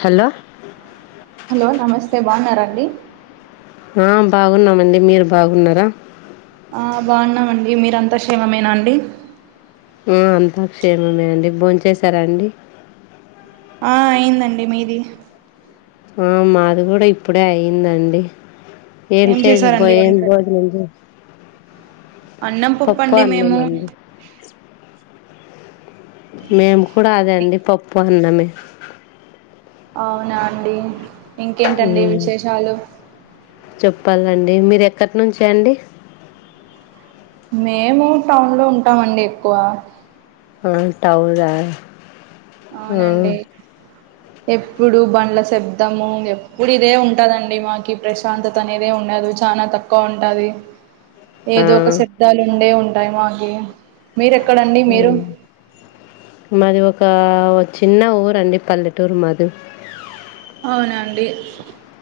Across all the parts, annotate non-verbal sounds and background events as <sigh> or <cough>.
Hello hello నమస్తే బాగున్నర అండి ఆ బాగున్నామండి మీరు బాగున్నార ఆ బాగున్నామండి మీర అంతా క్షేమమేనా అండి ఊ అంత క్షేమమే అండి భో చేసారా అండి ఆ అయిందండి మీది ఆ మాది గుడ ఇప్పుడే అయిందండి ఎం ఏం <unintelligible> చేశారండి ఎం వంట భోజనం అన్నం పప్పు పొప్పండి అన్నం మేము అండి మేము కూడ అదే అండి పొప్పు అన్నమే అవునా అండి ఇంకేంటండి ఉమ్, విశేషాలు డి మీరు ఎక్కడి నుంచి అండి మేము టౌన్ లో ఉంటామండి ఎక్కువ ఆ టౌనా ఆ, అవునండి ఎప్పుడు బండ్ల శబ్దము ఎప్పుడు ఇదే ఉంటదండి మాకి ప్రశాంతత అనేదే ఉండ అ చాలా తక్కువ ఉంటది అ ఏదో ఒక శబ్దాలు ఉండే ఉంటాయి మాకి మీరెక్కడండి మీరు మాది ఒక చిన్న ఊరండి పల్లెటూరు మాది అవునండి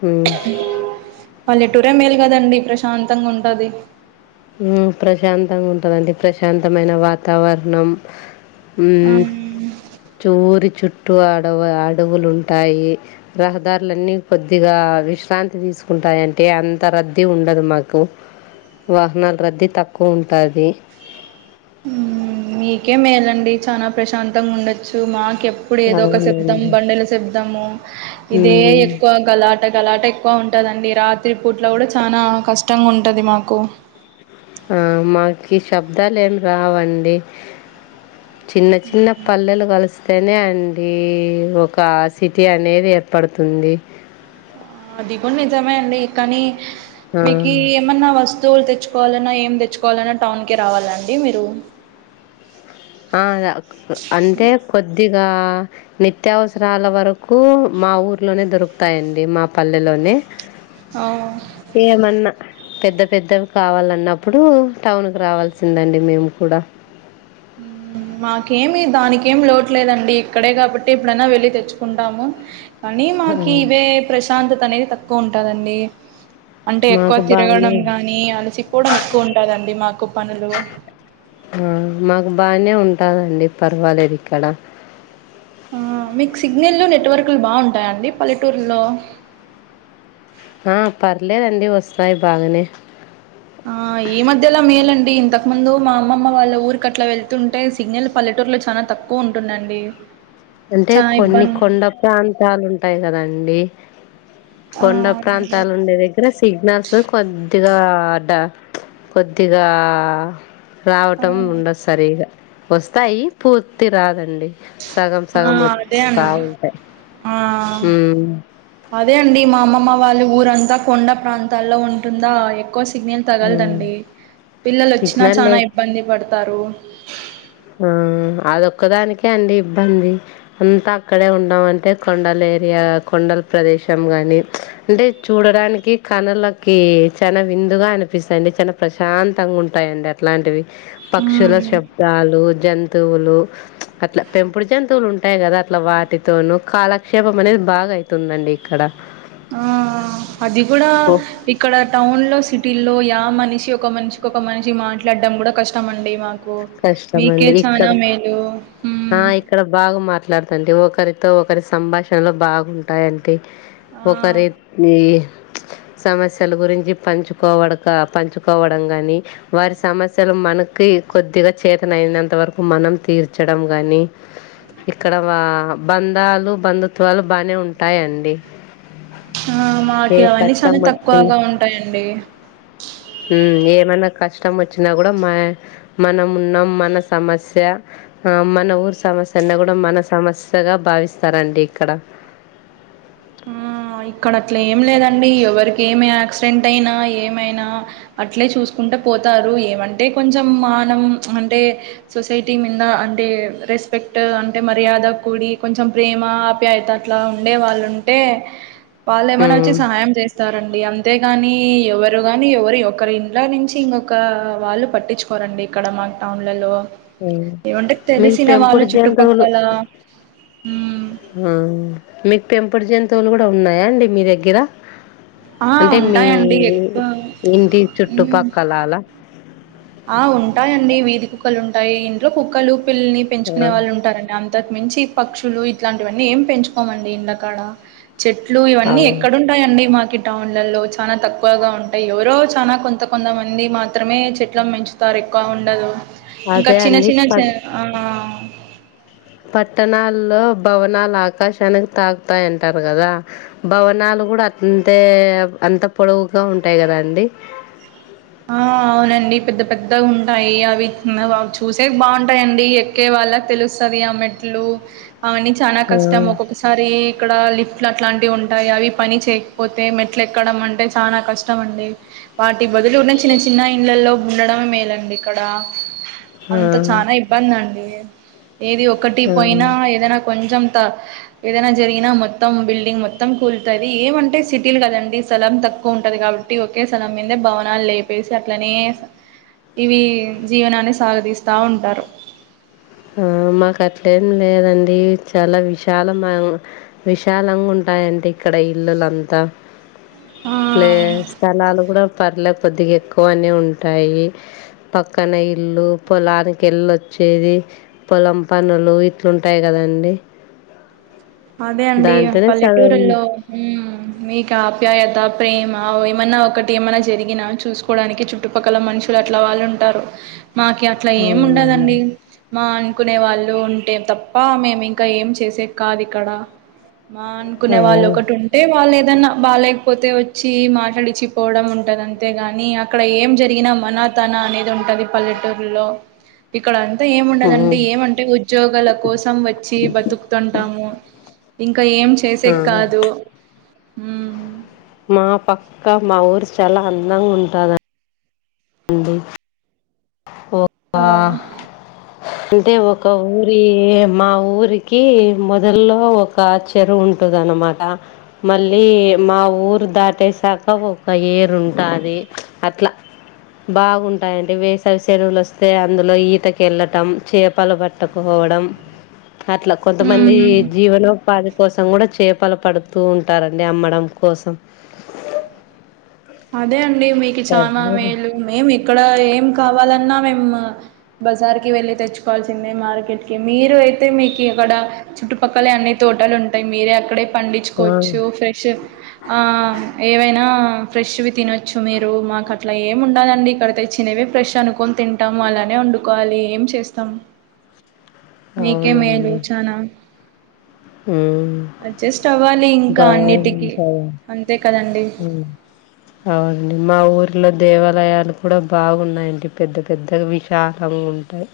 హ్మ్ పళ్ల్లెటూరే మేల్ కదండి ప్రశాంతంగా ఉంటది హ్మ్ ప్రశాంతంగా ఉంటదండి ప్రశాంతమైన వాతావరణం హ్మ్ చోరు చుట్ టు అడ అడవులు ఉంటాయి రహదారులన్నీ కొద్దిగా విశ్రాంతి తీసుకుంటు ఉంటాయింటే అంత రద్దీ ఉండదు మాకు వాహనాల రద్దీ తక్కువ ఉంటది మీకే మేలండి చాలా ప్రశాంతంగా ఉండొచ్చు మా ఎప్పుడు ఏదో ఒక శబ్దం అవునండి బండల శబ్దము ఇదే మ్మ్. ఎక్కువ గలా పంటగలాట ఎక్కువ ఉంటదండి రాత్రి పూట్లో కూడా చనా కష్టంగా ఉంటది మాకు ఆ మాకి శబ్దాలు ఏం రావండి చిన్న చిన్న పల్లెలు కలిస్తేనే అడి ఒక సిటీ అనేది ఏర్పడుతుంది అది కూడా నిజమే అండి కానీ ఆ, మీకి ఏమన్నా వస్తు తులు తెచ్చుకోవాలన్నా ఏం తెచ్చుకోవాలన్నా టౌన్ కే రావాలండి మీరు ఆ అంటే కొద్ది ఇక నిత్యావసరాల వరకు మా ఊర్లోనే దొరుకుతాయిండి మా పల్లెలోనే ఆ ఏమన్న పెద్ద పెద్దవి కావాలన్నప్పుడు టౌన్ కు రావాల్సిందండి మేము కూడా హ్మ్ మాకేమి దానికేమి లోటు లేదండి ఇక్కడే కాబట్టి ఇప్పుడైనా వెళ్లి తెచ్చుకుంటాము కానీ మాకి ఇవే ప్రశాంతత అనేది తక్కువ ఉంటదండి అంటే ఎక్కువ మాకు బానే తిరగడం గాని అలసిపోవడం ఎక్కువ ఉంటదండి మాకు పనులు ఆ మాకు బానే ఉంటాందండి పర్వాలేదు ఇక్కడ ఆ మీకు సిగ్నల్ నెట్వర్కులు బాగుంటాయండి పల్లెటూరులో ఆ పర్లేదండి వస్తాయి బాగానే ఆ ఈ మధ్యలోలా మేలండి ఇంతకు ముందు మా అమ్మమ్మ వాళ్ళ ఊరికి అలా వెళ్తుంటే సిగ్నల్ పల్లెటూరులో చాలా తక్కువ ఉంటుందండి అంటే చాలా కొన్ని ఇబ్బంది కొండ ప్రాంతాలు ఉంటాయి కదాండి ఆ కొండ అవునండి ప్రాంతాలు ఉండే దగ్గర సిగ్నల్స్ కొద్దిగా అడ కొద్దిగా ఆ రావటం ఉండదు సరిగా వస్తాయి పూర్తి రాదండి సగం సగం ఆ అదే వాస్త అండి ఉంటాయి ఆ అదే అండి మా అమ్మమ్మ వాళ్ళు ఊరంతా కొండ ప్రాంతాల్లో ఉంటుందా ఎక్కువ సిగ్నల్ ఉమ్ తగలదండి పిల్లలు ఒచ్చినా సిగ్నల్ లే చాన ఇబ్బంది పడతారు ఆ అ ఒక్కదానికే అండి ఇబ్బంది అంతా అక్కడే ఉండమంటె కొండలేరి ఆ కొండల ప్రదేశం గాని అంటె చూడడానికి కనులకి చాన వింత వింత గా అనిపిస్తదండి చాలా ప్రశాంతంగ ఉంటాయండి అట్లాంటివి పక్షుల శబ్ద్ అడవు జంతువులు అట్ల పెంపుడు జంతువులు ఉంటయి కద అ వాటి తోను కాలక్షేప్ జేపం అనేది బాగా అయితుందండి ఇక్కడ <inaudible> ఆ అది కూడ ఓ ఇక్కడ టౌన్ లో, సిటీ లో యా మనిషి ఒక మనిషికి ఒక మనిషి మాట్లాడడం కూడ కష్టమండి మాకు మీకే కష్టమండి చానా ఇక్కడ మేలు ఆ మ్మ్ ఇక్కడ బాగ మార్ మాట్లాడుతుంటె ఒకరితో ఒకరి సంభాషణలో బాగుంటాయండి ఆ ఒక రే ఇహ్ సమస్యల గురించి పంచుకోవడక పంచుకోవడం కాని వారి సమస్యలు మనకి కొద్దిగ చేతన అయినంత వరకు మనం తీర్చడం గాని ఇక్కడ వా బంధాలు బంధుత్వాలు బానే ఉంటాయండి. ఆ మాకి ఏ అవన్నీ చాల తక్కువగా ఉంటాయండి. ఉమ్ ఏమైన్న కష్టం అచ్చినా కూడా మా మనం ఉన్నం మన సమస్య ఆ మన ఊరు సమస్య అన్నా కూడ మన సమస్యగా భా భావిస్తారండి ఇక్కడ ఆ ఇక్కడ అట్ల ఏం లేదండి ఎవరికి ఏమి యాక్సిడెంట్ అయినా ఏమైనా అట్లే చూసుకున్ ఉంటె పోతారు ఏమంటె కొంచెం మానం అంటె సొసైటీ మింద అంటే రెస్ స్పెక్ట్ అంటె మర్యాద కూడి కొంచెం ప్రేమ ఆప్యాయత అట్లా ఉండే వాళ్ళు అంటే వాళ్ళు ఏమన్నా వచ్చి ఉమ్ సహాయం చేస్తారండి అంత అంతేగాని ఎవరు గాని ఎవరు ఒకరి ఇంట్లో నుంచి ఇంకొక వాళ్ళు పట్టిచుకోరండి ఇక్కడ మా క్డౌన్లలో ఏమంటె మీకు తెలిసిన వాళ్ళు చుట్టుపక్కల ఉమ్ ఉహ్మ్ మీకు పెంపుడు జంతువులు కూడ ఉన్నాయా అండి మీ దగ్గర ఆ అంటె మీ ఉంటాయండి ఎక్కువ ఇంటి ఉమ్ చుట్టుపక్కల అల ఆ ఉంటాయండి వీధి కుక్కలు ఉంటాయి ఇంట్లో కుక్కలు, పిల్లిని ఆ పెంచుకునే వాళ్ళు ఉంటారంట అంతకు మించి పక్షులు ఇట్లాంటివన్నీ ఏం పెంచుకోమండి ఇండ్లకాడ చెట్లు ఇవన్నీ అవును ఎక్కడ ఉటాయండి మాకు టౌన్లలో చాలా తక్కువగా ఉంటాయి ఎవరో చాన కొంత కొంతమంది మాత్రమే చెట్ చెట్లను పెంచుతారు ఎక్కువ ఉండదు ఇంకా అదే చిన్న అండి చిన్న ప చ ఆ పట్టణాల్లో భవనాలు ఆకాశానికి తాకుతాయంటారు కదా భవనాలు కూడ అంతే అంత పొడవుగా ఉంటాయి కదా అండి ఆ అవునండి పెద్ద పెద్దగ ఉంటాయి అవి వా చూసేకి బాగుంటాయండి ఎక్కే వాళ్ళకి తెలుస్తది ఆ మెట్లు అ అండి చాల ఆ కష్టం ఒక్కొక్కసారి ఇక్కడ లిఫ్ట్ ల అట్లాంటివి ఉంటాయి అవి పని చేయకపోతే మెట్లు ఎక్కడం అంటె చాలా కష్టం అండి వాటి బదు బదులు చిన్న చిన్న ఇండ్లల్లో ఉండడం మేలండి ఇక్కడ ఆ అంత చాన ఇబ్బంది అండి ఏది ఒకటి పోయినా ఆ ఏదైనా కొంచెం త ఏదైనా జరిగినా మొత్తం బిల్డింగ్ మొత్తం కూలుతది ఏమంటె సిటీలు కదండి స్థలం తక్ తక్కువ ఉంటది కాబట్టి ఒకే స్థలం మీద్నే భవనాలు లేపేసి అట్లనే ఇవి జీవనాన్ని సాగదీస్తా ఉంటారు ఆ మాకు అట్లేం లేదండి చాలా విశాల మ విశాలంగా ఉంటు ఉంటాయి అండి ఇక్కడ ఇల్లులంతా ఆ ప్లేస్ స్థలాలు కూడా పర్లే కొద్దిగా ఎక్కువనే ఉంటాయి పక్కన ఇల్లు పొలానికి ఎల్లోచ్ చేది పొలం పనులు ఇట్లుంటాయి కదండి అదే అండి దాంతోనే సగం పల్లెటూరులో హ్మ్ మీకా ఆప్యాయత ప్రేమ ఆవ్ ఏమన్నా ఒకటి ఏమన్నా జరిగినా చూసుకోవడానికి చుట్టుపక్కల మనుషులు అట్లా వాళ్ళు ఉంటారు మాకి అట్లా ఏమి అవునండి ఉండదండి మా కునే వాళ్ళు ఉంటే తప్ప మేము ఇంకా ఏం చేసే కాదు ఇక్కడ మా అనుకునే ఆ వాళ్ళు ఒకటి ఉంటే వాళ్ళు ఎ ఏదన్నా బాలేకపోతే వచ్చి మాట్లాడిచపోవడం ఉంటది అంతేగాని అక్కడ ఏం జరిగినా మన తన అనేది ఉంటది పల్లెటూరులో ఇక్కడ అం టే ఆ ఏముండదండి ఏమంటే ఉద్యోగాల కోసం వచ్చి బతుకుతుంటాము ఇంకా ఏం ఆ చేసేకి కాదు హ్మ్ మా పక్క మా ఊరు చాలా అందంగా ఉంటద అండి ఓ ఆ అంటే ఒక ఊరి మా ఊరికి మొదలో ఒక చెరువు ఉం ఉంటది అన్నమాట మళ్ళీ మా ఊరు దాటేసాక ఒక ఎరు ఉంటది అట్లా బాగుంటాయి అంట వేస్ <unintelligible> సెరువులు వస్తే అందులో ఈతకి వెళ్ళటం చేపలు పట్టకుపోవడం అట్లా కొంతమంది ఉమ్ జీవనోపాధి కోసం కూడా చేపలు పడుతూ ఉంటారండి అమ్మడం కోసం అదే అండి మీకు చాలా పర్లేదు. మేలు మేము ఇక్కడ ఏం కావాలన్నా మేము బజార్ కి వెళ్ళి తెచ్చుకోవాల్సిందే మార్కెట్ కి మీరు అయితే మీకి ఇక్కడ చుట్టుపక్కల అన్ని తోటాలు ఉంటాయి మీరే అక్కడే ఆ పండించుకోవచ్చు ఫ్రెష్ ఆ ఏవైనా ఫ్రెష్ వి తినొచ్చు మీరు మాకు అట్లా ఏమి ఉండదండి ఇక్కడ తెచ్చినేవే ఫ్రెష్ అనుకొని తింటాము అలానే వండుకోవాలి ఏం చేస్తాం మీకే మేలు అవునండి చానా <inaudible> హ్మ్ అడ్జస్ట్ అవ్వాలి ఇంకా అన్నిటికి <unintelligible> అంతే కదండి హ్మ్ అవునండి మా ఊర్లో దేవాలయాలు కూడా బాగున్నాయండి పెద్ద పెద్ద విశాలం ఉంటాయ్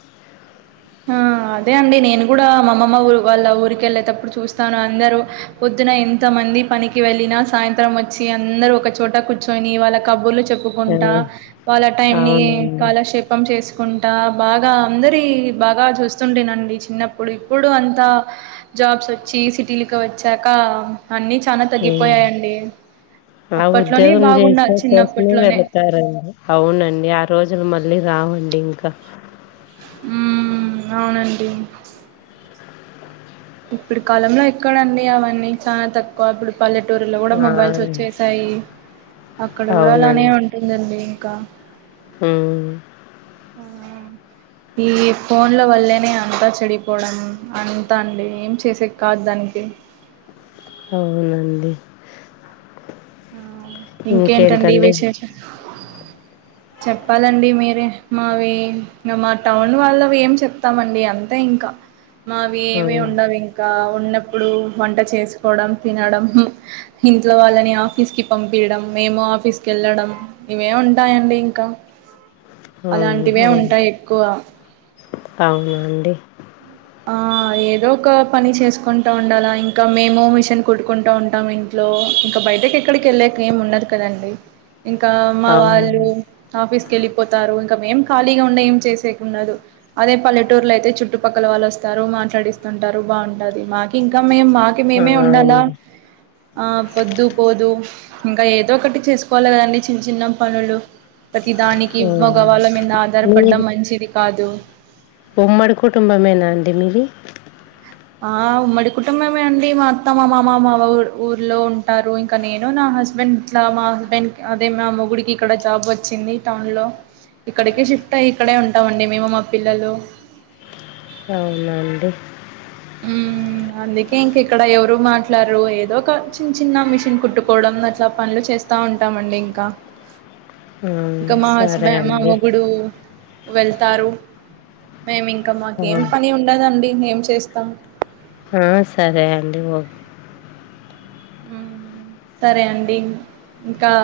ఆ అదే అండి నేను కూడా మా అమ్మమ్మ ఊరు వాళ్ళ ఊరికి వెళ్ళేటప్పుడు చూస్తాను అందరు పో ద్దున ఎంత మంది పనికి వెళ్ళిన సాయంత్రం వచ్చి అందరు ఒక చోట కూర్చొని వాళ్ళ కబుర్లు ఆ! చెప్పుకుంటా వాళ్ళ టైం ని అవునండి. కాలక్షేపం చేసుకుం ట బాగా అందరి బాగా చూస్తుంటునండి చిన్నప్పుడు ఇప్పుడు అంతా జాబ్స్ వచ్చి సిటీలికి వచ్చాకా ఆ చానా హ్మ్. తగ్గిపోయాయండి ఆ అప్పట్లోనే ఉద్యోగం బాగుండ చేసే కోసమే చిన్నప్పట్లోనే వెళ్తారు అండి అవునండి ఆ రోజులు మళ్ళీ రావండి ఇంక హ్మ్ అవునండి ఇప్పుడు కాలంలో ఎక్కడండి అవన్నీ చాలా తక్కువ ఇప్పుడు పల్లెటూరులో కూడా ఆ! మొబైల్స్ వచ్చేసాయి అక్కడ కూడా అలానే అవునండి. ఉంటుందండి కా హ్మ్ ఈ ఫోన్ లో వల్లేనే అంతా చెడిపోవడం అంతా అండి ఏం చేసే కాదు దాని డి అవునండి ఆ ఇంకేంటండి విశేషం చెప్పాలండి మీరే మావి మా టౌన్ వాళ్ళం ఏం చెప్తామండి అంతా ఇం ఇంకా మావి ఏమి హ్మ్. ఉండవు ఇంకా ఉన్నప్పుడు వంట చేసుకోవడం తినడం ఇంట్లో వాళ్ళని ఆఫీస్కి పంపియాడం మేము ఆఫీస్కి వెళ్ళడం ఇవే ఉంటాయండి ఇంకా హ్మ్. అలాంటివే అవు ఉంటాయి ఎక్కువ బడి ఆ ఏదో ఒక పని చేసుకుంటా ఉండాలా ఇంకా మేము మిషన్ కుట్టుకుంటా ఉంటాం ఇంట్లో ఇంకా బయటకి ఎక్కడికి వెళ్ళాక ఏం ఉండదు కదండి ఇంకా మా అవును. వాళ్ళు ఆఫీస్ కి వెళ్ళిపోతారు ఏం ఖాళీగా ఉండే ఏం చేసేండదు అదే పల్లెటూర్లో అయితే చుట్టుపక్క క్కల వాళ్ళు వస్తారు మాట్లాడిస్తుంటారు బాగుంటది మా ఇంకా మేము మాకి ఆ! మేమే ఉండాల అవునండి. ఆ పొద్దు పోదు ఇంకా ఏదో ఒకటి చేసుకోవాలి కదండి చిన్న చిన్న పనులు ప్రతి దానికి హ్మ్. మగవాళ్ళ మీద ఆధారపడ్డం మీది మంచిది కాదు ఉమ్మడి కుటుంబమేనా అండి మీది ఆ ఉమ్మడి కుటుంబమే అండి మా అత్తా మా మామ మా ఊ ఊర్లో ఉంటారు ఇంకా నేను నా మా హస్బెండ్ ఇట్లా మా హస్బెండ్ అదే మా మొగుడికి ఇక్కడ జాబ్ వచ్చింది టౌన్ లో ఇక్కడికే షిఫ్ట్ అయ్యి ఇక్కడే ఉంటాండి మేము మా పిల్లలు అవునా అండి ఉమ్ అ అందుకే ఇంక ఇక్కడ ఎవరు మాట్లారు ఏదో ఒక చిన్న చిన్న మిషన్ కుట్టుకోవడం అట్లా పనులు చేస్త వస్తా ఉంటామండి ఇంకా ఆ ఇంకా మా సరే హస్బెండ్ మా అండి మొగుడు వెళ్తారు మేము ఇంకా ఆ మాకి ఏం పని ఉండదండి ఏం చేస్తాం ఆ సరే అండి ఓ సరే అండి ఇంకా